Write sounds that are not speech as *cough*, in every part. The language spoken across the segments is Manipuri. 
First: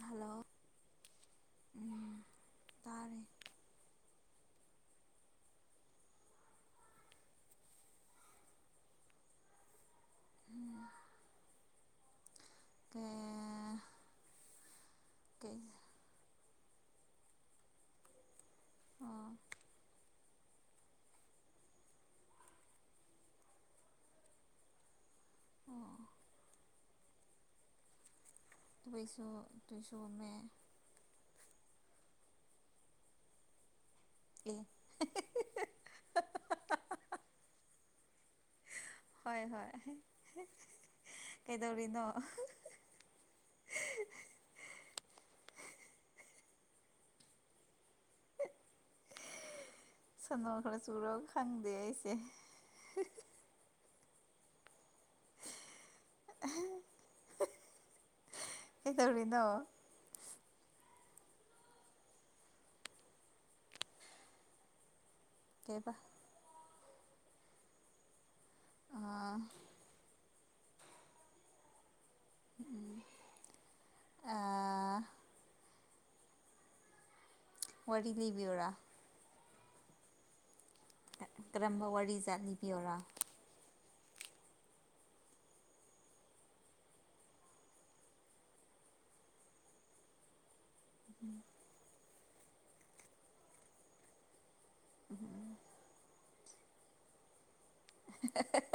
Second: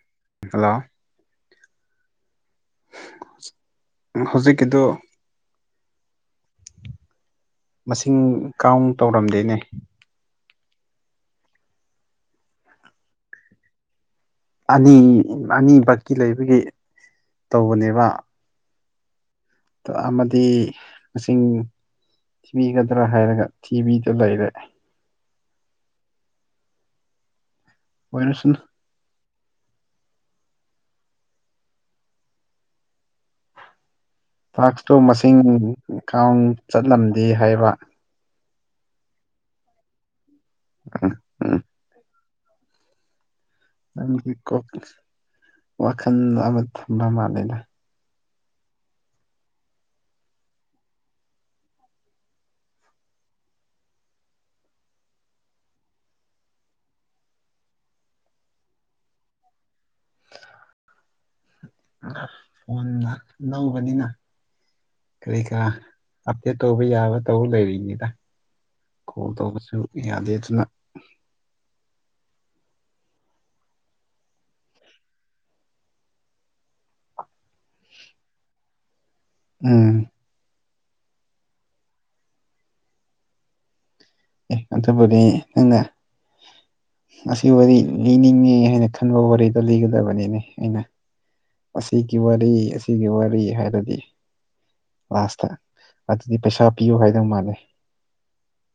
Hello hello. ꯎꯝ ꯇꯥꯔꯦ ꯍꯧꯖꯤꯛꯀꯤꯗꯨ ꯃꯁꯤꯡ ꯀꯥꯎꯟ ꯇꯧꯔꯝꯗꯦꯅꯦ *unintelligible* ꯑꯅꯤ ꯀꯩ ꯑꯅꯤꯕꯛꯀꯤ ꯂꯩꯕꯒꯤ ꯇꯧꯕꯅꯦꯕ꯫ ꯑꯣ ꯣ ꯑꯃꯗꯤ ꯃꯁꯤꯡ ꯊꯤꯕꯤꯒꯗ꯭ꯔꯥ ꯍꯥꯏꯔꯒ ꯊꯤꯕꯤꯗ ꯂꯩꯔꯦ ꯑꯣ *unintelligible* ꯇꯩꯁꯨ ꯇꯨꯏꯁꯨꯃꯦ꯫ ꯑꯦ ꯇꯥꯛꯁꯇꯣ ꯃꯁꯤꯡ ꯀꯥꯎꯟ ꯆꯠꯂꯝꯗꯦ ꯍꯥꯏꯕ ꯍꯣꯏ ꯍꯣꯏ ꯀꯩꯗꯧꯔꯤꯅꯣ ꯅꯪꯒꯤ ꯀꯣꯛꯀꯤ ꯋꯥꯈꯜꯅ ꯑꯃ ꯊꯝꯅ ꯃꯥꯟꯅꯦꯅ ꯁꯣꯅꯣ ꯈꯔ ꯆꯨꯔꯕ ꯈꯪꯗꯦ ꯑꯩꯁꯦ ꯀꯩꯗꯧꯔꯤꯅꯣ꯫ ꯎꯟꯅ ꯂꯧꯒꯅꯤꯅ ꯀꯔꯤ ꯀꯔꯥ ꯀꯩꯕ ꯑꯞꯗꯦꯠ ꯇꯧꯕ ꯌꯥꯕ ꯇꯧꯕ ꯂꯩꯔꯤꯅꯤꯗ ꯀꯣꯜ ꯑꯥ ꯇꯧꯕꯁꯨ ꯌꯥꯗꯦ ꯑꯗꯨꯅ ꯎꯝ ꯑ꯫ ꯋꯥꯔꯤ ꯂꯤꯕꯤꯌꯨꯔꯥ ꯎꯝ ꯀꯔꯝꯕ ꯋꯥꯔꯤꯖꯥꯠ ꯂꯤꯕꯤꯌꯔꯣ ꯑꯦ ꯑꯇꯣꯕꯨꯗꯤ ꯅꯪꯅ꯫ ꯑꯁꯤ ꯋꯥꯔꯤ ꯂꯤꯅꯤꯡꯉꯦ ꯍꯥꯏꯅ ꯈꯟꯕ ꯋꯥꯔꯤꯗꯣ ꯂꯤꯒꯗꯕꯅꯤꯅꯦ ꯑꯩꯅ ꯑꯁꯤꯒꯤ ꯋꯥꯔꯤ ꯑꯁꯤꯒꯤ ꯋꯥꯔꯤ ꯍꯥꯏꯔꯗꯤ ꯂꯥꯁꯇ ꯑꯗꯨꯗꯤ ꯄꯩꯁꯥ ꯄꯤꯌꯨ ꯍꯥꯏꯗꯧ ꯃꯥꯥꯟꯂꯩ *unintelligible*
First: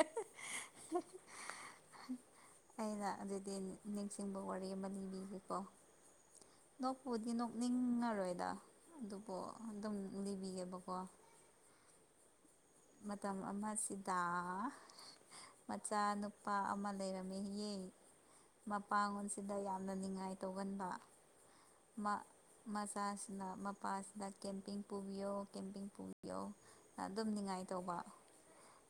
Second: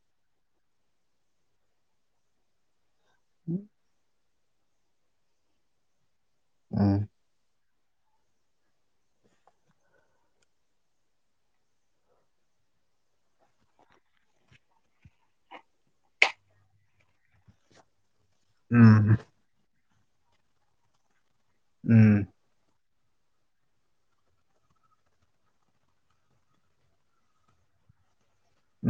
ꯑꯩꯅ ꯑꯗꯨꯗꯤ ꯅꯤꯡꯁꯤꯡꯕ ꯋꯥꯔꯤ ꯑꯃ ꯂꯤꯅꯤꯕꯤꯒꯦꯀꯣ ꯎꯝ ꯅꯣꯛꯄꯕꯨꯗꯤ ꯅ__ ꯅꯤꯡꯉꯔꯣꯏꯗ ꯑꯗꯨꯕꯨ ꯑꯗꯨꯝ ꯂꯤꯕꯤꯒꯦꯕꯀꯣ꯫ ꯃꯇꯝ ꯑꯃꯁꯤꯗ꯫ ꯃꯆꯥ ꯅꯨꯨꯄꯥ ꯑꯃ ꯂꯩꯔꯝꯃꯦ ꯌꯦ ꯎꯝ ꯃꯄꯥꯡꯜꯁꯤꯗ ꯌꯥꯝꯅ ꯉꯥꯏ ꯇꯧꯒꯟꯕ ꯃ ꯎꯝ ꯃꯆꯥꯁꯤꯅ ꯃꯄꯥꯁꯤꯗ ꯀꯦꯝꯄꯤꯡ ꯄꯨꯕꯤꯌꯣ ꯀꯦꯝꯄꯤꯡ ꯄꯨꯕꯤꯌꯣ ꯑꯗꯨꯝ ꯅꯤꯉꯥꯏ ꯇꯧꯕ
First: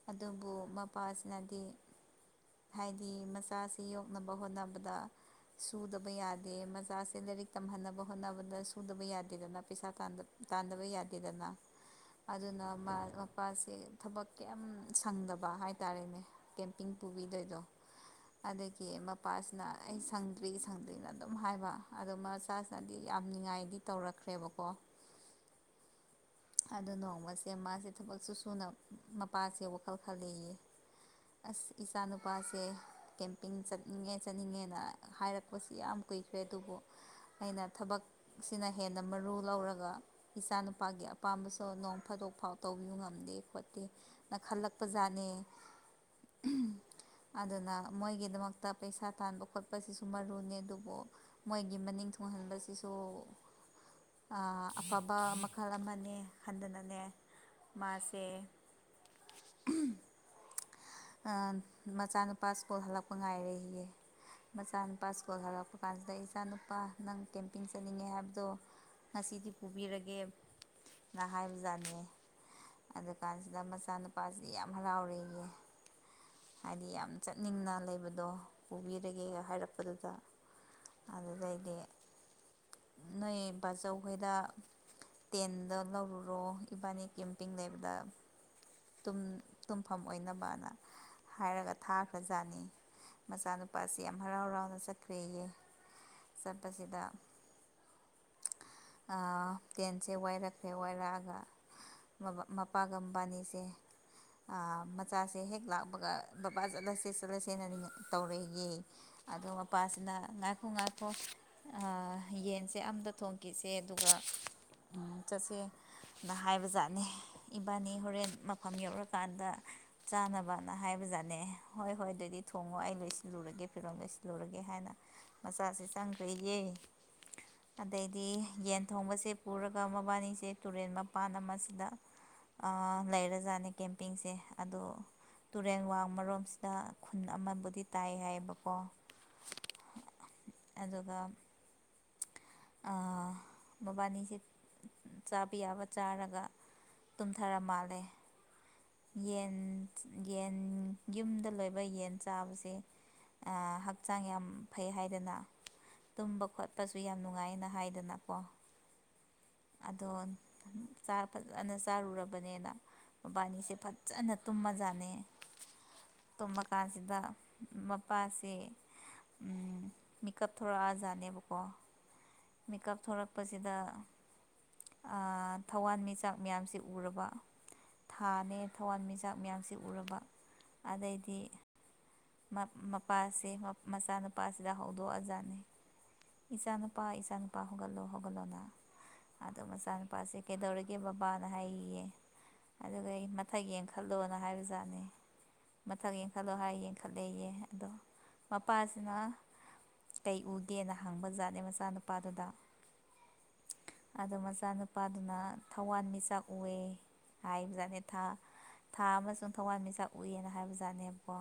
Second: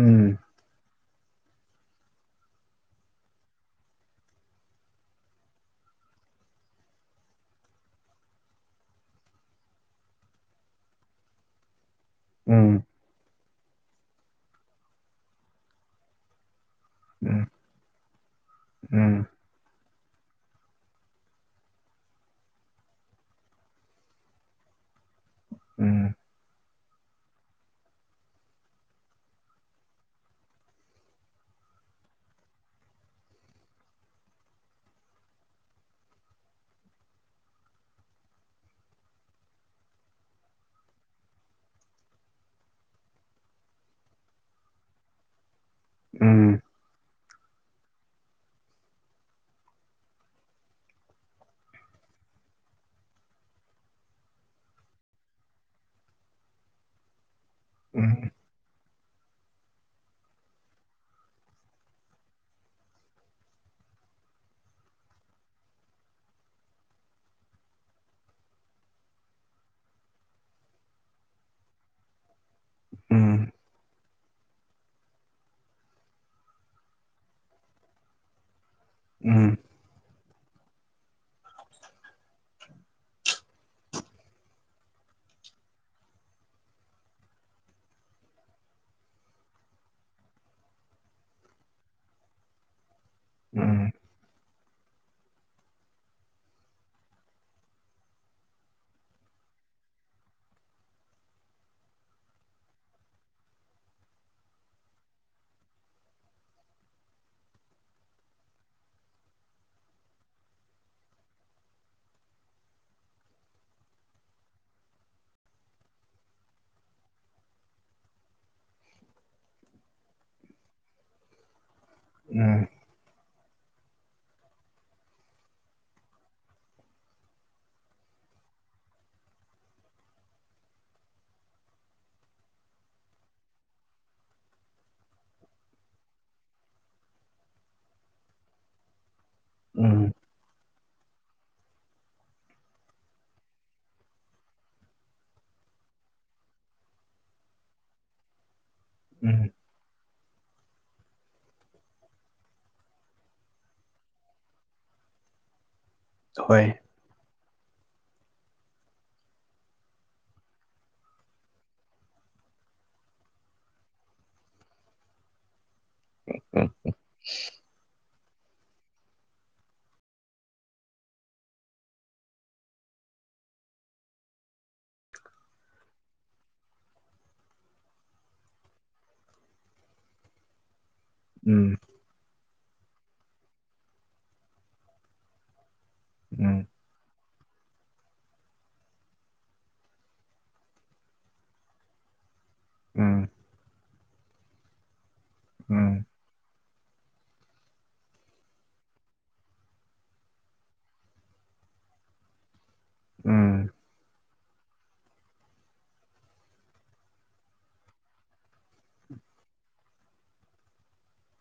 ꯎꯝ ꯑꯗꯨꯕꯨ ꯃꯄꯥꯁꯤꯅꯗꯤ ꯍꯥꯏꯗꯤ ꯃꯆꯥꯁꯤ ꯌꯣꯛꯅꯕ ꯍꯣꯠꯅꯕꯗ__ ꯁꯨꯗꯕ ꯌꯥꯗꯦ ꯃꯆꯥꯥꯁꯦ ꯂꯥꯏꯔꯤꯛ ꯇꯝꯍꯟꯅꯕ ꯍꯣꯠꯅꯕꯗ ꯁꯨꯗꯕ ꯌꯥꯗꯦꯗꯅ ꯄꯩꯁꯥ ꯇꯥꯟꯗ ꯇꯥꯟꯗꯕ ꯌꯥꯗꯦꯗꯅ ꯑꯗꯨꯅ ꯎꯝ ꯃꯄꯥꯁꯤꯦ ꯊꯕꯛ ꯀ ꯁꯪꯗꯕ ꯍꯥꯏꯇꯥꯔꯦꯅꯦ꯫ ꯀꯦꯝꯄꯤꯡ ꯎꯝ ꯄꯨꯕꯤꯗꯣꯏꯗꯣ ꯑꯗꯒꯤ ꯎꯝ ꯃꯄꯥꯁ ꯅ ꯑꯩ ꯁꯪꯗ꯭ꯔꯤ ꯁꯪꯗ꯭ꯔꯤꯅ ꯑꯗꯨꯝ ꯍꯥꯏꯕ ꯑꯗꯨꯃ__ ꯆ ꯆꯅꯗꯤ ꯌꯥꯝ ꯉꯥꯏꯗꯤ ꯇꯧꯔꯛꯈ꯭ꯔꯦꯕꯀꯣ꯫ ꯎꯝ ꯑꯗꯨ ꯅꯣꯡꯃꯁꯦ ꯃꯥꯁꯦ ꯊꯕꯛꯁꯨ ꯁꯨꯅ ꯃꯄꯥꯁꯦ ꯋꯥꯈꯜ ꯈꯔ ꯂꯩꯌꯦ꯫ ꯑꯁ ꯏꯆꯥ ꯅꯨꯨꯄꯥꯁꯦ꯫ ꯀꯦꯝꯄꯤꯡ ꯆꯠꯅꯤꯡꯉꯦ ꯆꯠꯅꯤꯡꯉꯦꯅ ꯍꯥꯏꯔꯛꯄꯁꯤ ꯌꯥꯝ ꯀꯨꯏꯈ꯭ꯔꯦ ꯑꯗꯨꯕꯨ__ ꯑꯩꯅ ꯊꯕꯛꯁꯤꯅ ꯍꯦꯟꯅ ꯃꯔꯨ ꯂꯧꯔꯒ ꯏꯆꯥ ꯅꯨꯄꯥꯒꯤ ꯑꯄꯥꯝꯕꯁꯨ ꯅꯣꯡ ꯐꯥꯗꯣꯛ ꯐꯥꯎ ꯇꯧꯕꯤꯌꯨ ꯉꯝꯗꯦ ꯈꯣꯠꯇꯦ ꯅ ꯈꯜꯂꯛꯄꯖꯥꯠꯅꯦ ꯎꯝ ꯑꯗꯨꯅ ꯃꯣꯏꯒꯤꯗꯃꯛꯇ ꯄꯩꯁꯥ ꯇꯥꯟꯕ ꯈꯣꯠꯄꯁꯤꯁꯨ ꯃꯔꯨꯅꯤ ꯑꯗꯨꯕꯨ ꯃꯣꯏꯒꯤ ꯃꯅꯤꯡ ꯊꯨꯡ ꯍꯟꯕꯁꯤꯁꯨ ꯑ ꯑꯐꯕ ꯃꯈꯜ ꯑꯃꯅꯦ ꯈꯟꯗꯅꯅꯦ ꯃꯥꯁꯦ *inaudible* ꯑ ꯃꯆꯥꯅꯨꯄꯥ ꯏꯁꯀꯨꯜ ꯍꯜꯂꯛꯄ ꯉꯥꯏꯔꯦꯌꯦ ꯃꯆꯥꯅꯨꯄꯥ ꯏꯁ꯭ꯀꯨꯜ ꯍꯜꯂꯛꯄ ꯀꯥꯟꯁꯤꯗ ꯏꯆꯥ ꯅꯨꯨꯄꯥ ꯅꯪ ꯀꯦꯝꯄꯤꯡ ꯆꯠꯅꯤꯡꯉꯦ ꯍꯥꯏꯕꯗꯣ ꯉꯁꯤꯗꯤ ꯄꯨꯕꯤꯔꯒꯦ ꯅ ꯍꯥꯏꯕꯖꯥꯠꯅꯦ ꯎꯝ ꯑꯗꯨꯝ ꯎꯝ ꯀꯥꯟꯁꯤꯗ ꯃꯆꯥꯅꯨꯄꯥꯁꯤ ꯌꯥꯝ ꯍꯔꯥꯎꯔꯦꯌꯦ ꯍꯥꯏꯗꯤ ꯌꯥꯝ ꯆꯠꯅꯤꯡꯅ ꯂꯩꯕꯗꯣ ꯄꯨꯕꯤꯔꯒꯦꯒ ꯎꯝ ꯍꯥꯏꯔꯛ ꯄꯗꯨꯗ ꯑꯗꯨꯗꯩꯗꯤ ꯅꯣꯏ ꯕꯥꯆꯧꯈꯣꯏꯗ ꯇꯦꯟꯗꫭ ꯂꯧꯔꯨꯔꯣ ꯏꯕꯥꯅꯤ ꯀꯦꯝꯄꯤꯡ ꯂꯩꯕꯗ ꯇꯨꯝ ꯇꯨꯝꯐꯝ ꯑꯣꯏꯅꯕꯅ ꯍꯥꯏꯔꯒ ꯊꯥꯈ꯭ꯔꯕꯖꯥꯠꯅꯤ ꯎꯝ ꯃꯆꯥꯅꯨꯄꯥꯁꯤ ꯌꯥꯝ ꯍꯔꯥꯎ ꯍꯔꯥꯎꯅ ꯆꯠꯈ꯭ꯔꯦꯌꯦ ꯆꯠꯄꯁꯤꯗ ꯑ ꯇꯦꯟꯁꯦ ꯋꯥꯏꯔꯛꯈ꯭ꯔꯦ ꯋꯥꯏꯔꯛꯑꯒ ꯃꯄꯥꯒ ꯃꯕꯥꯏꯅꯤꯁꯦ ꯑ ꯃꯆꯥꯁꯦ ꯍꯦꯛ ꯂꯥꯛꯄꯒ ꯕꯕꯥ ꯆꯠꯂꯁꯦ ꯆꯠꯂꯁꯦꯅ ꯇꯧꯔꯦꯌꯦ ꯑꯗꯨ ꯃꯄꯥꯁꯤꯅ ꯉꯥꯏꯈꫭ ꯉꯥꯏꯈꫭ ꯑ ꯌꯦꯟꯁꯦ ꯑꯝꯇ ꯊꯣꯡꯈꯤꯁꯦ ꯑꯗꯨꯒ ꯆꯠꯁꯦ ꯅ ꯍꯥꯏꯕ ꯖꯥꯠꯅꯤ ꯏꯕꯥꯏꯅꯤ ꯍꯣꯔꯦꯟ ꯃꯐꯝ ꯌꯧꯔꯀꯥꯟꯗ ꯆꯥꯅꯕꯅ ꯍꯥꯏꯕꯖꯥꯠꯅꯦ ꯍꯣꯏ ꯍꯣꯏ ꯑꯗꯨꯗꯤ ꯎꯝ ꯊꯣꯡꯉꯣ ꯑꯩ ꯂꯣꯏꯁꯤ ꯂꯨꯔꯒꯦ ꯐꯤꯔꯣꯟ ꯂꯩꯁꯜꯂꯨꯔꯒꯦ ꯍꯥꯏꯅ ꯃꯆꯥꯁꯤ ꯆꯪꯈ꯭ꯔꯦꯌꯦ ꯑꯗꯩꯗꯤ ꯌꯦꯟ ꯊꯣꯡꯕꯁꯦ ꯄꯨꯔꯒ ꯃꯕꯥꯅꯤꯁꯦ ꯇꯨꯔꯦꯟ ꯃꯄꯥꯟ ꯑꯃꯁꯤꯗ ꯑ ꯂꯩꯔꯖꯥꯠꯅꯦ ꯀꯦꯝꯄꯤꯡꯁꯦ ꯑꯗꫭ ꯇꯨꯔꯦꯟ ꯋꯥꯡꯔꫭꯝꯁꯤꯗ ꯈꯨꯟ ꯑꯃꯕꯨꯗꯤ ꯇꯥꯏ ꯍꯥꯏꯌꯦꯕꯀꯣ ꯎꯝ ꯑꯗꯨꯒ ꯑꯥ ꯃꯕꯥꯅꯤꯁꯦ ꯆꯥꯕ ꯌꯥꯕ ꯆꯥꯔꯒ ꯇꯨꯝꯊꯔ ꯃꯥꯜꯂꯦ ꯎꯝ ꯌꯦꯟ ꯌꯦꯟ ꯌꯨꯝꯗ ꯂꯣꯏꯕ ꯌꯦꯟ ꯆꯥꯕꯁꯦ ꯑ ꯍꯛꯆꯥꯡ ꯌꯥꯝ ꯐꯩ ꯍꯥꯏꯗꯅ ꯇꯨꯝꯕ ꯍꯣꯏ ꯈꯣꯠꯄꯁꯨ ꯗꯨ ꯌꯥꯝ ꯅꯨꯡꯉꯥꯏꯅ ꯍꯥꯏꯗꯅꯀꫭ ꯑꯗꯣ ꯆꯥꯛ ꯐꯖꯅ ꯆꯥꯔꯨꯔꯕꯅꯤꯅ ꯃꯕꯥꯅꯤꯁꯦ ꯐꯖꯅ ꯇꯨꯝꯃꯖꯥꯠꯅꯤ ꯇꯨꯝꯃ ꯎꯝ ꯀꯥꯟꯁꯤꯗ ꯋꯌꯔ ꯃꯄꯥꯁꯦ ꯃꯤꯀꯞ ꯊꯣꯔꯛꯑꯖꯥꯠꯅꯦꯕꯀꯣ ꯃꯤꯀꯞ ꯊꫭꯛꯂꯛꯄꯁꯤꯗ ꯑꯥ ꯊꯋꯥꯟꯃꯤꯆꯥꯛ ꯃꯌꯥꯝꯁꯤ ꯎꯔꯕ ꯊꯥꯅꯦ ꯊꯋꯥꯟꯃꯤꯆꯥꯛ ꯃꯌꯥꯝꯁꯤ ꯎꯔꯕ ꯑꯗꯩꯗꯤ ꯎꯝ ꯃꯄꯥꯁꯦ ꯃꯆꯥꯅꯨꯄꯥꯁꯤꯗ ꯍꯧꯗꯣꯛꯑꯖꯥꯠꯅꯤ ꯎꯝ ꯏꯆꯥꯅ ꯄꯥ ꯏꯆꯥ ꯅꯨꯄꯥ ꯍꯧꯒꯠꯂꯣ ꯍꯧꯒꯠꯂꯣꯅ ꯑꯗꯣ ꯃꯆꯥ ꯅꯨꯨꯄꯥꯁꯦ ꯀꯩꯗꯧꯔꯒꯦ ꯕꯕꯥꯅ ꯍꯥꯏꯌꯦꯌꯦ ꯑꯗꯨꯒ ꯎꯝ ꯃꯊꯛ ꯌꯦꯡꯈꯠꯂꯣꯅ ꯍꯥꯏꯕꯖꯥꯠꯅꯤ ꯎꯝ ꯃꯊꯛ ꯌꯦꯡꯈꯠ ꯈꯂꯣ ꯍꯥꯏꯌꯦꯡꯈꯠꯂꯦꯌꯦ ꯑꯗꯣ ꯃꯄꯥꯁꯤꯅ ꯀꯩ ꯎꯒꯦꯅ ꯍꯪꯕ ꯖꯥꯠꯅꯦ ꯃꯆꯥꯅꯨꯄꯥꯗꯨꯗ ꯎꯝ ꯑꯗꯣ ꯃꯆꯥꯅꯨꯄꯥꯗꯨꯅ ꯊꯋꯥꯟꯃꯤꯆꯥꯛ ꯎꯋꯦ ꯍꯥꯏꯕꯖꯥꯠꯅꯦ ꯊꯥ ꯊꯥ ꯑꯃꯁꯨꯡ ꯊꯋꯥꯟꯃꯤꯆꯥꯛ ꯎꯏ ꯍꯥꯏꯕꯖꯥꯠꯅꯦꯕꯀꯣ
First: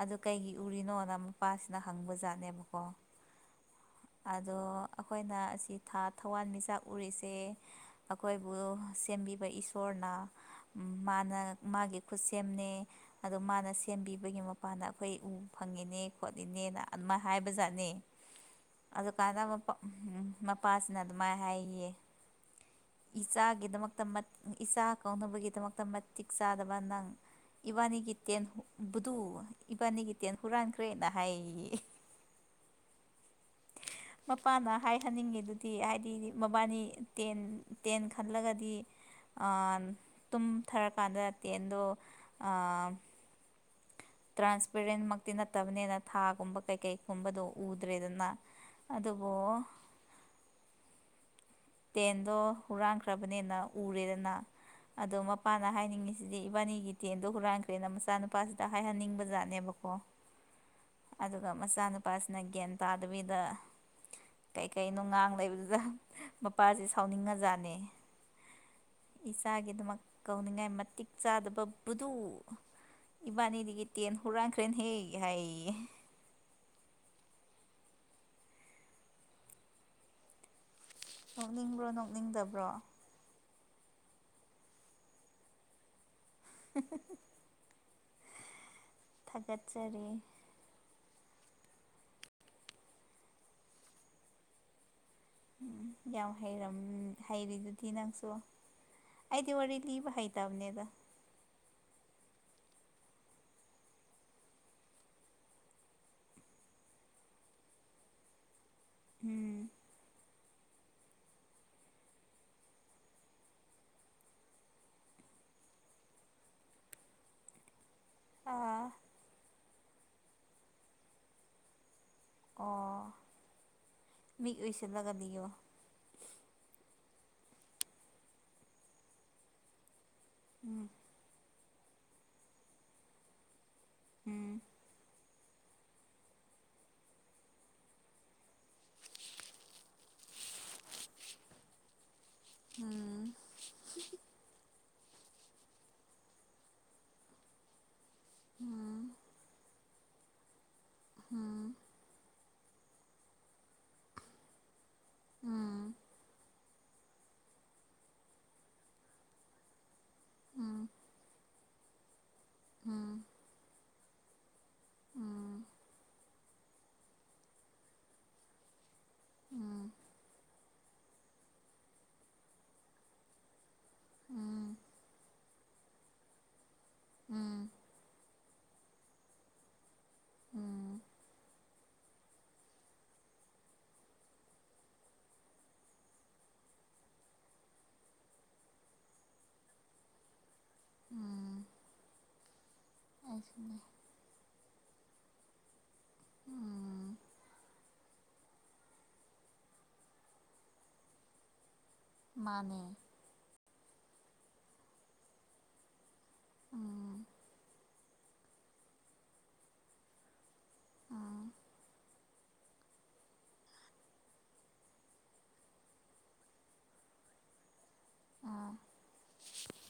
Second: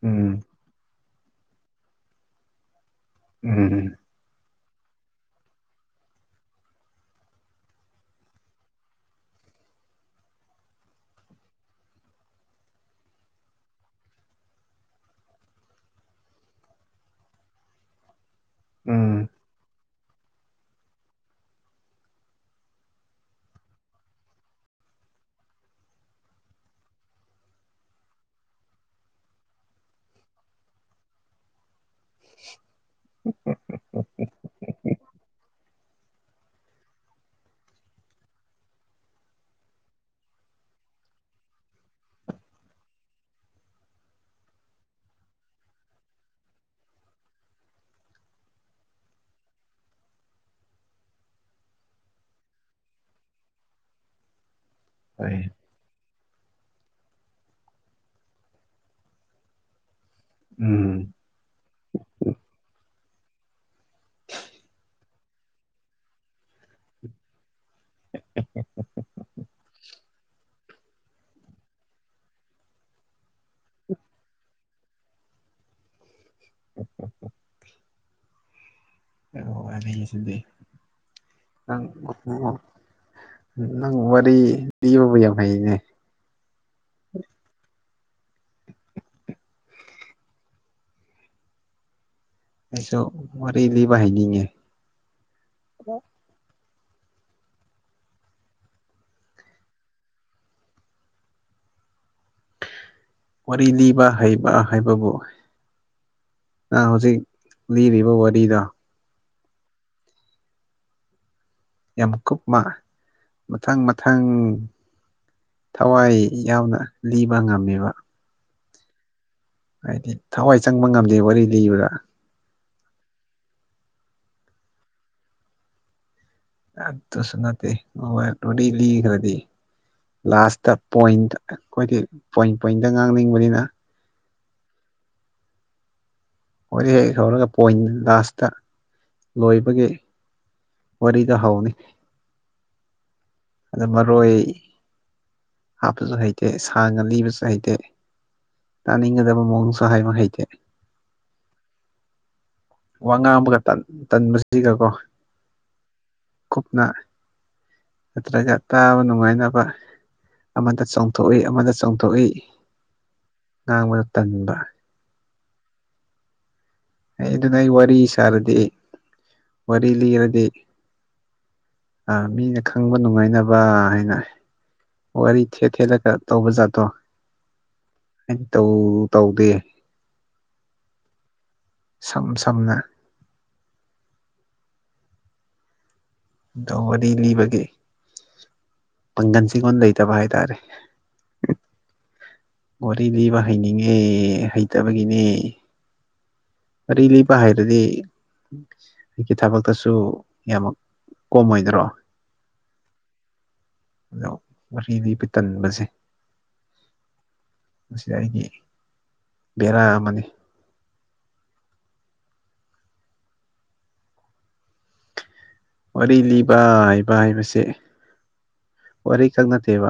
ꯑꯗꯨ ꯎꯝ ꯀꯩꯒꯤ ꯎꯔꯤꯅꯣ ꯅꯃꯨꯛ ꯅꯨꯄꯥꯁꯤꯅ ꯍꯪꯕ ꯖꯥꯠꯅꯦꯕꯀꯣ ꯎꯝ ꯗꯣ ꯑꯈꯣꯏꯅ ꯑꯁꯤ ꯊꯥ ꯊꯋꯥꯟꯃꯤꯆꯥꯛ ꯎꯔꯤꯁꯦ ꯑꯩꯈꯣꯏꯕꯨ ꯁꯦꯝꯕꯤꯕ ꯏꯁꯣꯔꯅ__ ꯃꯥꯅ ꯃꯥꯒꯤ ꯈꯨꯠꯁꯦꯝꯅꯦ ꯑꯗꯣ ꯃꯥꯅ ꯁꯦꯝꯕꯤꯕꯒꯤ ꯃꯄꯥꯟꯗ ꯑꯩꯈꯣꯏ ꯎ ꯐꯪꯉꯤꯅꯦ ꯈꯣꯠꯂꯤꯅꯦꯅ ꯑꯗꯨꯃꯥꯏꯅ ꯍꯥꯏꯕꯖꯥꯠꯅꯤ ꯎꯝ ꯃꯄꯥꯁꯤꯅ ꯑꯗꯨꯃꯥꯏ ꯍꯥꯏꯌꯦ ꯏꯆꯥꯒꯤꯗꯃꯛꯇ ꯏꯆꯥ ꯀꯧꯅꯕꯒꯤꯗꯃꯛꯇ ꯃꯇꯤꯛ ꯆꯥꯗꯕ ꯅꯪ ꯏꯕꯥꯅꯤꯒꯤ ꯇꯦꯟꯗꯨ ꯏꯕꯥꯅꯤꯒꯤ ꯇꯦꯟ ꯍꯨꯔꯥꯟꯈ꯭ꯔꯦꯅ ꯍꯥꯏꯌꯦꯌꯦ *unintelligible* ꯃꯄꯥꯅ ꯍꯥꯏꯍꯟꯅꯤꯡꯉꯤꯗꯨꯗꯤ ꯍꯥꯏꯗꯤ ꯃꯕꯥꯅꯤ ꯇꯦꯟ ꯇꯦꯟ ꯈꯜꯂꯒꯗꯤ ꯇꯨꯝꯊꯔꯀꯥꯟꯗ ꯇꯦꯟꯗꯣ ꯇ꯭ꯔꯥꯟꯁꯄꯦꯔꯦꯟꯃꯛꯇꯤ ꯅꯠꯇꯕꯅꯤꯅ ꯊꯥꯒꯨꯝꯕ ꯀꯩꯀꯩꯒꯨꯝꯕꯗꯣ ꯎꯗ꯭ꯔꯦꯗꯅ ꯑꯗꯨꯕꯨ *inaudible* ꯇꯦꯟꯗꯣ ꯍꯨꯔꯥꯟꯈ꯭ꯔꯕꯅꯦꯅ ꯎꯔꯦꯗꯅ ꯑꯗꯣ ꯍꯣꯏ ꯃꯄꯥꯅ ꯍꯥꯏꯅꯤꯡꯉꯤꯁꯤꯗꯤ ꯏꯕꯥꯅꯤꯒꯤ ꯇꯦꯟꯗꯣ ꯍꯨꯔꯥꯟꯈ꯭ꯔꯦꯅ ꯃꯆꯥꯅꯨꯄꯥꯁꯤꯗ ꯍꯥꯏꯍꯟꯅꯤꯡꯕ ꯖꯥꯠꯅꯦꯕꯀꯣ ꯎꯝ ꯑꯗꯨꯒ ꯃꯆꯥꯅꯨꯄꯥꯁꯤꯅ ꯒ꯭ꯌꯥꯟ ꯇꯥꯗꯕꯤꯗ ꯀꯩꯀꯩꯅꯣ ꯉꯥꯡ ꯂꯩꯕꯗꯨꯗ ꯃꯄꯥꯖꯦ ꯁꯥꯎꯅꯤꯡꯉꯖꯥꯅꯦ ꯏꯆꯥꯒꯤꯗꯃꯛ ꯇꯧꯅꯤꯡꯉꯥꯏ ꯃꯇꯤꯛ ꯆꯥꯗꯕ ꯕꯨꯗꯨ ꯏꯕꯥꯅꯤꯗꯒꯤ ꯇꯦꯟ ꯍꯨꯔꯥꯟꯈ꯭ꯔꯦꯅ ꯍꯦꯛ ꯍꯥꯏꯌꯦꯌꯦ *unintelligible* ꯁꯨꯗ ꯅꯣꯛꯅꯤꯡꯕ꯭ꯔꯣ ꯅꯣꯛꯅꯤꯡꯗꯕ꯭ꯔꯣ ꯅꯪ ꯎꯋꯥꯔꯔꯤ ꯂꯤꯕꯕ ꯌꯥꯝ ꯍꯩꯅꯦ ꯊꯥꯒꯠꯆꯔꯤ ꯑꯩꯁꯨ ꯋꯥꯔꯤ ꯂꯤꯕ ꯍꯩꯅꯤꯡꯉꯦ ꯎꯝ ꯌꯥꯝ ꯍꯩꯔꯝ ꯍꯩꯔꯤꯗꯨꯗꯤ ꯅꯪꯁꯨ ꯑꯩꯗꯤ ꯋꯥꯔꯤ ꯂꯤꯕ ꯍꯩꯇꯕꯅꯦꯗ ꯋꯥꯔꯤ ꯂꯤꯕ ꯍꯩꯕ ꯍꯥꯏꯕꯕꯨ ꯍꯧꯖꯤꯛ ꯂꯤ ꯋꯥꯔꯤꯗ ꯎꯝ ꯌꯥꯝ ꯀꯨꯞꯃ ꯃꯊꯪ ꯃꯊꯪ ꯊꯋꯥꯏ ꯌꯥꯎꯅ ꯂꯤꯕ ꯉꯝꯃꯦꯕ ꯑꯥ ꯍꯥꯏꯗꯤ ꯊꯋꯥꯏ ꯆꯪꯕ ꯉꯝꯗꯦ ꯋꯥꯔꯤ ꯂꯤꯕꯗꯥ ꯑꯣ ꯃꯤꯛ ꯎꯏꯁꯤꯜꯂꯒ ꯂꯤꯌꯣ ꯑꯗꯨꯁꯨ ꯅꯠꯇꯦ ꯋꯥꯔꯤ ꯂꯤꯈ꯭ꯔꯗꯤ ꯂꯥꯁꯇ ꯎꯝ ꯄꯣꯏꯟꯗ ꯑꯩꯈꯣꯏꯗꯤ ꯄꯣꯏꯟ ꯄꯣꯏꯟꯇ ꯉꯥꯡꯅꯤꯡꯕꯅꯤꯅ ꯎꯝ ꯍꯛ ꯍꯦꯛ ꯍꯧꯔꯒ ꯄꯣꯏꯟ ꯂꯥꯁꯇ ꯂꯣꯏꯕꯒꯤ ꯋꯥꯔꯤꯔꯤꯗ ꯍꯥꯎꯅꯤ ꯑꯥ ꯑꯗ ꯃꯔꯣꯏ ꯍꯥꯞꯄꯁꯨ ꯍꯩꯇꯦ ꯁꯥꯡꯅ ꯂꯤꯕꯁꯨ ꯍꯩꯇꯦ ꯎꯝ ꯇꯥꯅꯤꯡꯒꯗꯕ ꯃꯑꯣꯡꯁꯨ ꯍꯥꯏꯕ ꯍꯩꯇꯦ ꯑꯝ ꯋꯥ ꯉꯥꯡ ꯑꯃꯒ ꯇꯟꯕꯁꯤꯒꯀꯣ ꯎꯝ ꯀꯨꯞꯅ ꯅꯠꯇ꯭ꯔꯒ ꯇꯥꯕ ꯅꯨꯡꯉꯥꯏꯅꯕ ꯑꯃꯗ ꯎꯝ ꯆꯣꯡꯊꯣꯛꯏ ꯑꯃꯗ ꯆꯣꯡꯊꯣꯛꯏ ꯎꯝ ꯉꯥꯡꯕꯗ ꯇꯟꯕ ꯎꯝ ꯑꯩ ꯑꯗꯨꯅꯦ ꯑꯩ ꯋꯥꯔꯤ ꯁꯥꯔꯗꯤ ꯎꯝ ꯋꯥꯔꯤ ꯂꯤꯔꯗꯤ ꯑ ꯃꯤꯅ ꯈꯪꯕ ꯅꯨꯡꯉꯥꯏꯅꯕ ꯍꯥꯏꯅ ꯎꯝ ꯀꯣꯏ ꯊꯦꯠ ꯊꯦꯠꯂꯒ ꯇꯧꯕ ꯖꯥꯠꯇꯣ ꯎꯝ ꯑꯩ ꯇꯧ ꯇꯧꯗꯦ ꯎꯝ ꯁꯝ ꯁꯝꯅ ꯗꯣ ꯋꯥꯔꯤ ꯂꯤꯕꯒꯤ ꯄꯥꯡꯒꯟꯁꯤ ꯑꯩꯉꯣꯟꯗ ꯂꯩꯇꯕ ꯍꯥꯏꯇꯥꯔꯦ ꯎꯝ ꯋꯥꯔꯤ ꯂꯤꯕ ꯑꯩꯁꯨꯅꯦ ꯍꯩꯅꯤꯡꯉꯦ ꯍꯩꯇꯕꯒꯤꯅꯦ ꯋꯥꯔꯤ ꯎꯝ ꯂꯤꯕ ꯍꯩꯔꯗꯤ ꯑꯩꯒꯤ ꯊꯕꯛꯇꯁꯨ ꯌꯥꯝꯅ ꯀꯣꯝꯃꯣꯏꯗꯔꯣ ꯃꯥꯅꯦ ꯑꯗꯣ ꯋꯥꯔꯤ ꯂꯤꯕ ꯇꯟꯕꯁꯦ ꯎꯝ ꯃꯁꯤ ꯑꯩꯒꯤ ꯕꯦꯔꯥ ꯑꯃꯅꯤ ꯎꯝ ꯋꯥꯔꯤ ꯂꯤꯕ ꯍꯩꯕ ꯍꯥꯏꯕꯁꯦ ꯑꯥ ꯋꯥꯔꯤ ꯈꯛ ꯅꯠꯇꯦꯕ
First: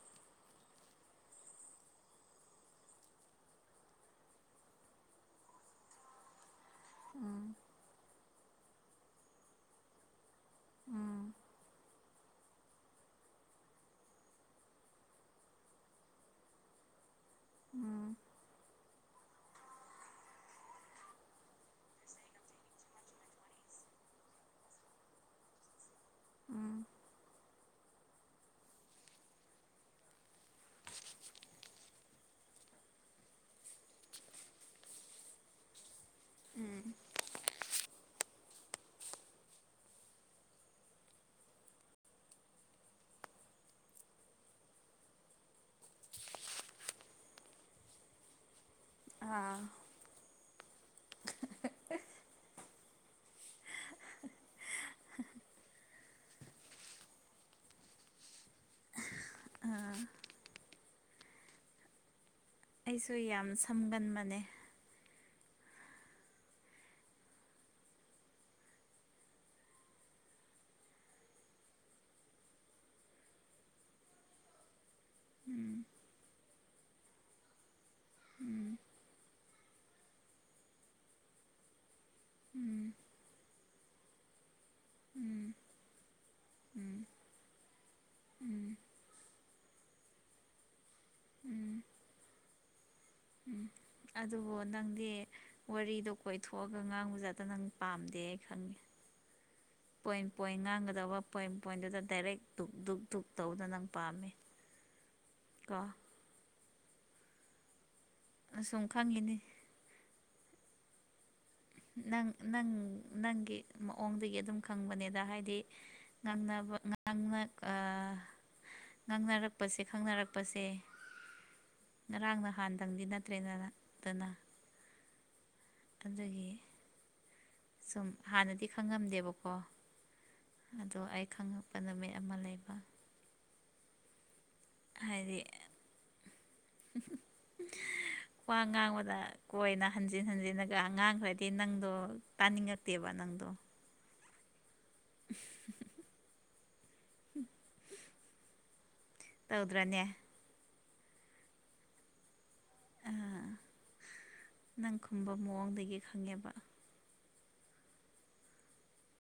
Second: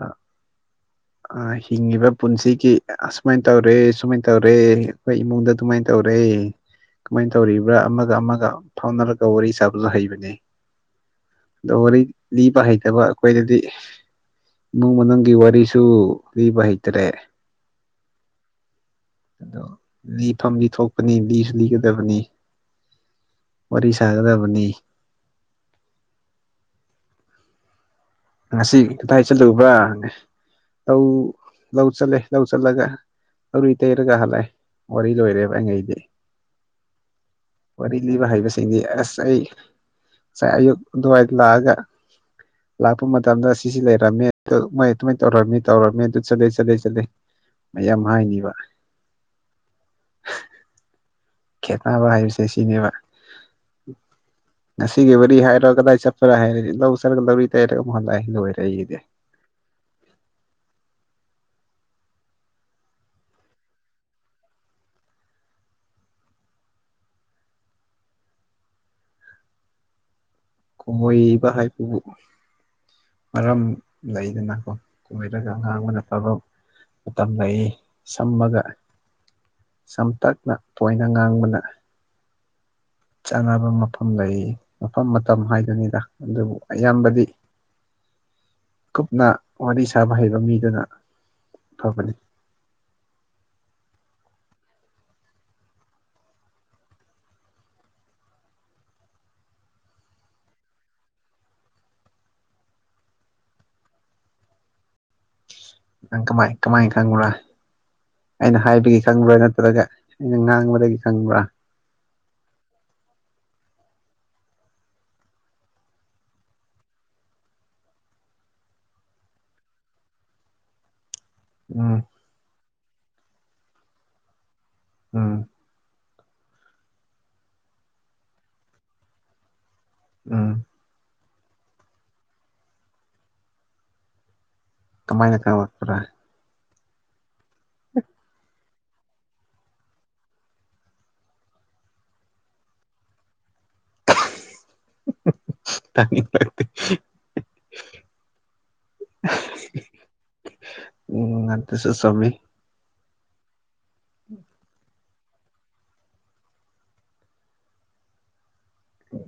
ꯑ ꯍꯤꯡꯉꯤꯕ ꯄꯨꯟꯁꯤꯒꯤ ꯑꯁꯨꯃꯥꯏꯅ ꯇꯧꯔꯦ ꯁꯨꯃꯥꯏꯅ ꯇꯧꯔꯦ ꯑꯩꯈꯣꯏ ꯏꯃꯨꯡꯗ ꯑꯗꯨꯃꯥꯏꯅ ꯇꯧꯔꯦ ꯀꯃꯥꯏ ꯎꯝ ꯇꯧꯔꯤꯕ꯭ꯔꯥ ꯑꯃꯒ ꯑꯃꯒ ꯐꯥꯎꯅꯔꯒ ꯋꯥꯔꯤ ꯁꯥꯕꯁꯨ ꯍꯩꯕꯁꯦ ꯑꯗꯣ ꯋꯥꯔꯤ ꯂꯤꯕ ꯍꯩꯇꯕ ꯑꯩꯈꯣꯏꯗꯗꯤ ꯅꯣꯡꯃ ꯅꯪꯒꯤ ꯋꯥꯔꯤꯁꯤ ꯑꯗꯨ ꯂꯤꯕ ꯍꯩꯇꯔꯦ ꯎꯝ ꯑꯗꯣ ꯂꯤꯐꯝꯗꯤ ꯊꯣꯛꯄꯅꯤ ꯂꯤꯁꯨ ꯂꯤꯒꯗꯕꯅꯤ ꯋꯥꯔꯤ ꯁꯥꯒꯗꯕꯅꯤ ꯎꯝ ꯉꯁꯤ ꯀꯗꯥꯏ ꯆꯠꯂꯨꯕ꯭ꯔꯥꯅꯦ ꯂꯧ ꯂꯧ ꯆꯠꯂꯦ ꯂꯧ ꯆꯠꯂꯒ *unintelligible* ꯇꯩꯔꯒ ꯍꯜꯂꯛꯑꯦ ꯋꯥꯔꯤ ꯂꯣꯏꯔꯦꯕ ꯑꯩꯅ ꯍꯥꯏꯗꯤ ꯎꯝ ꯋꯥꯔꯤ ꯂꯤꯕ ꯍꯩꯕꯁꯤꯡꯗꯤ ꯑꯁ ꯑꯩ ꯉꯁꯥꯏ ꯑꯌꯨꯛ ꯑꯗꯨꯋꯥꯏꯗ ꯂꯥꯛꯑꯒ ꯂꯥꯛꯄ ꯃꯇꯝꯗ ꯁꯤꯁꯤ ꯂꯩꯔꯝꯃꯦ ꯑꯗꯨ ꯃꯣꯏ ꯑꯗꯨꯃꯥꯏꯅ ꯇꯧꯔꯝꯃꯤ ꯇꯧꯔꯝꯃꯦ ꯑꯗꯨ ꯆꯠꯂꯦ ꯆꯠꯂꯦ ꯆꯠꯂꯦ ꯃꯌꯥꯝ ꯍꯥꯏꯅꯤꯕ ꯑꯥ ꯈꯦꯠꯅꯕ ꯍꯥꯏꯕꯁꯦ ꯁꯤꯅꯦꯕ ꯉꯁꯤꯒꯤ ꯋꯥꯔꯤ ꯍꯥꯏꯔꯣ ꯀꯗꯥꯏ ꯆꯠꯄ꯭ꯔꯥ ꯍꯥꯏꯔꯗꯤ ꯂꯧ ꯆꯠꯂꯒ ꯂꯧꯔꯤ ꯇꯩꯔꯒ ꯑꯃꯨꯛ ꯍꯥꯜꯂꯛꯑꯦ ꯂꯣꯏꯔꯦ ꯑꯩꯒꯤꯗꯤ ꯑꯥ ꯑꯩꯁꯨ ꯌꯥꯝ ꯁꯝꯒꯟꯕꯅꯦ ꯀꯣꯏꯕ ꯍꯥꯏꯕꯕꯨ ꯃꯔꯝ ꯂꯩꯗꯅꯀꯣ ꯀꯣꯏꯔꯒ ꯉꯥꯡꯕꯅ ꯐꯕ ꯃꯇꯝ ꯂꯩ ꯁꯝꯃꯒ ꯁꯝꯇꯛꯅ ꯄꯣꯏꯟꯗ ꯉꯥꯡꯕꯅ ꯆꯥꯟꯅꯕ ꯃꯐꯝ ꯂꯩ ꯃꯐꯝ ꯃꯠ ꯃꯇꯝ ꯍꯥꯏꯗꯨꯅꯤꯗ ꯑꯗꯨꯕꯨ ꯑꯌꯥꯝꯕꯗꯤ ꯎꯝ ꯀꯨꯞꯅ ꯋꯥꯔꯤ ꯁꯥꯕ ꯍꯩꯕ ꯃꯤꯗꯨꯅ ꯐꯕꯅꯤ ꯑꯗꯨꯕꯨ ꯅꯪꯗꯤ ꯋꯥꯔꯤꯗꯣ ꯀꯣꯏꯊꯣꯛꯑꯒ ꯉꯥꯡꯕ ꯖꯥꯗ ꯅꯪ ꯄꯥꯝꯗꯦ ꯑꯩ ꯈꯪꯉꯦ *inaudible* ꯄꯣꯏꯟ ꯄꯣꯏꯟ ꯉꯥꯡꯒꯗꯧꯕ ꯄꯣꯏꯟ ꯄꯣꯏꯟꯗꯨꯗ ꯗꯥꯏꯔꯦꯛ ꯗꯨꯛ ꯙꯨꯛ ꯙꯨꯛ ꯇꯧꯕꯗꯅ ꯅꯪ ꯄꯥꯝꯃꯤ ꯀ ꯅꯪ ꯀꯃꯥꯏ ꯀꯃꯥꯏꯅ ꯈꯪꯕꯔꯥ ꯑꯩꯅ ꯑꯁꯨꯝ ꯍꯥꯏꯕꯒꯤ ꯈꯪꯕ꯭ꯔꯥ ꯈꯪꯉꯤꯅꯤ ꯅꯠꯇ꯭ꯔꯒ ꯑꯩꯅ ꯉꯥꯡꯕꯗꯒꯤ ꯈꯪꯕ꯭ꯔꯥ ꯅꯪ ꯅꯪ ꯅꯪꯒꯤ ꯃꯑꯣꯡꯗꯒꯤ ꯑꯗꯨꯝ ꯈꯪꯕꯅꯦꯗ ꯍꯥꯏꯗꯤ ꯉꯪꯅ ꯉꯪꯅ ꯑ ꯉꯥꯡꯅꯔꯛꯄꯁꯦ ꯈꯪꯅꯔꯛꯄꯁꯦ ꯎꯝ ꯉꯔꯥꯡ ꯅꯍꯥꯟꯗꯪꯗꯤ ꯅꯠꯇ꯭ꯔꯦꯗꯅ ꯇꯅ ꯎꯝ ꯑꯗꯨꯒꯤ ꯁꯨꯝ ꯍꯥꯟꯅꯗꯤ ꯈꯪꯉꯝꯗꯦꯕꯀꯣ ꯎꯝ ꯑꯗꯣ ꯑꯩ ꯈꯪꯉꯛꯄ ꯅꯨꯃꯤꯠ ꯑꯃ ꯂꯩꯕ ꯀꯃꯥꯏꯅ ꯀꯥꯂꯛꯄ꯭ꯔ *unintelligible* ꯑꯉꯥꯡꯕꯗ ꯀꯣꯏꯅ ꯍꯟꯖꯤꯟ ꯍꯟꯖꯤꯟꯂꯒ ꯑꯉꯥꯡꯈ꯭ꯔꯗꯤ ꯅꯪꯗꯣ ꯇꯥꯅꯤꯡꯉꯛꯇꯦꯕ ꯅꯪꯗꯣ ꯇꯅꯤ ꯂꯥꯛꯇ ꯇꯧꯗ꯭ꯔꯅꯦ ꯎꯝ ꯑꯗꯨꯁꯨ ꯆꯨꯝꯃꯤ ꯑꯥ *inaudible* ꯅꯪ ꯈꯨꯝꯕ ꯃꯑꯣꯡꯗꯒꯤ ꯈꯪꯉꯦꯕ